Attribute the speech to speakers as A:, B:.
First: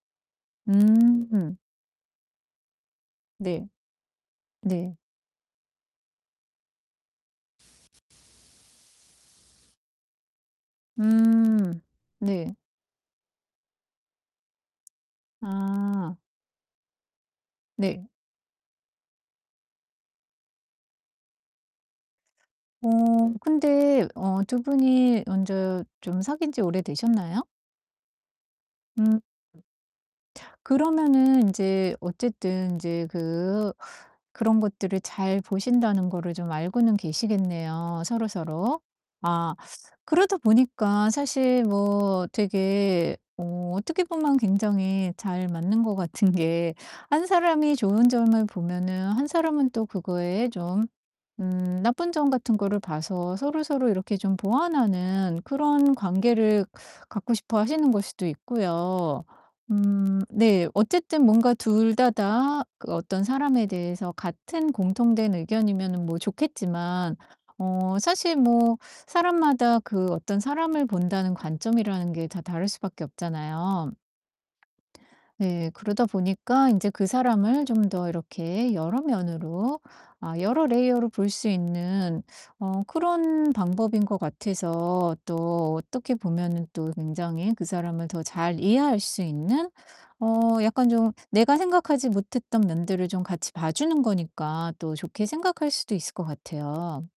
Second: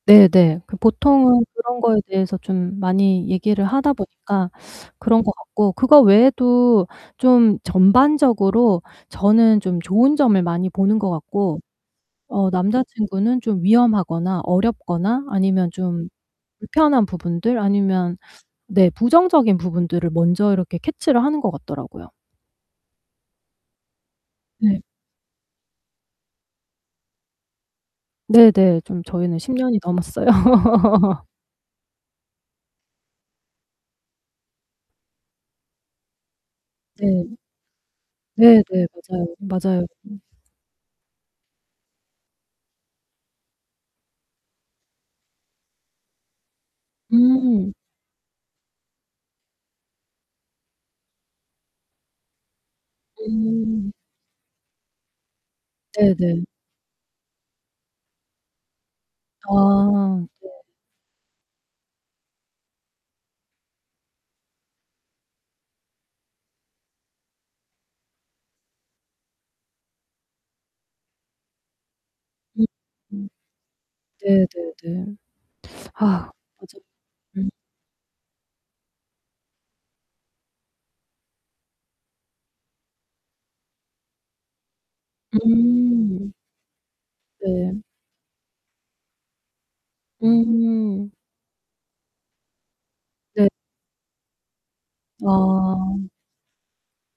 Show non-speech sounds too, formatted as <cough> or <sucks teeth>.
A: 네네. 그 보통은
B: 음.
A: 그런 거에 대해서 좀 많이 얘기를
B: 네.
A: 하다 보니까
B: 네.
A: 그런 것 같고 그거 외에도 좀 전반적으로 저는 좀 좋은 점을 많이 보는 것 같고
B: 음
A: 어
B: 네.
A: 남자친구는 좀 위험하거나 어렵거나 아니면 좀
B: 아.
A: 불편한 부분들
B: 네.
A: 아니면 네 부정적인 부분들을 먼저 이렇게 캐치를 하는 것 같더라고요.
B: 어 근데 어 두
A: 네.
B: 분이 먼저 좀 사귄지 오래 되셨나요?
A: 네네. 좀
B: 음.
A: 저희는 10 년이 넘었어요. <laughs>
B: 그러면은 인제 어쨌든 인제 그 그런 것들을 잘 보신다는 거를 좀 알고는
A: 네.
B: 계시겠네요
A: 네네.
B: 서로서로.
A: 맞아요,
B: 아
A: 맞아요. 음.
B: 그러다 보니까 사실 뭐 되게 어 어떻게 보면 굉장히 잘 맞는 것 같은 게 한
A: 음.
B: 사람이 좋은 점을 보면은 한 사람은 또 그거에 좀 음 나쁜 점 같은 거를 봐서 서로서로
A: 음.
B: 이렇게 좀 보완하는 그런
A: 네네.
B: 관계를 갖고 싶어 하시는 걸 수도 있고요. 음
A: 아 네.
B: 네 어쨌든 뭔가 둘 다 다 그 어떤 사람에 대해서 같은 공통된 의견이면은 뭐 좋겠지만 어 사실 뭐 사람마다 그 어떤 사람을 본다는 관점이라는 게 다 다를 수밖에
A: 음.
B: 없잖아요.
A: 네네네.
B: 네,
A: <sucks teeth> 아
B: 그러다 보니까
A: 맞아요.
B: 인제 그
A: 음.
B: 사람을 좀 더 이렇게 여러 면으로 아 여러 layer로 볼 수 있는 어 그런 방법인 것 같아서 또 어떻게
A: 음.
B: 보면은 또 굉장히 그
A: 네.
B: 사람을 더 잘 이해할 수 있는, 어 약간
A: 음.
B: 좀 내가 생각하지 못했던 면들을 좀
A: 네.
B: 같이 봐 주는 거니까 또 좋게 생각할 수도
A: 아.
B: 있을 것 같아요.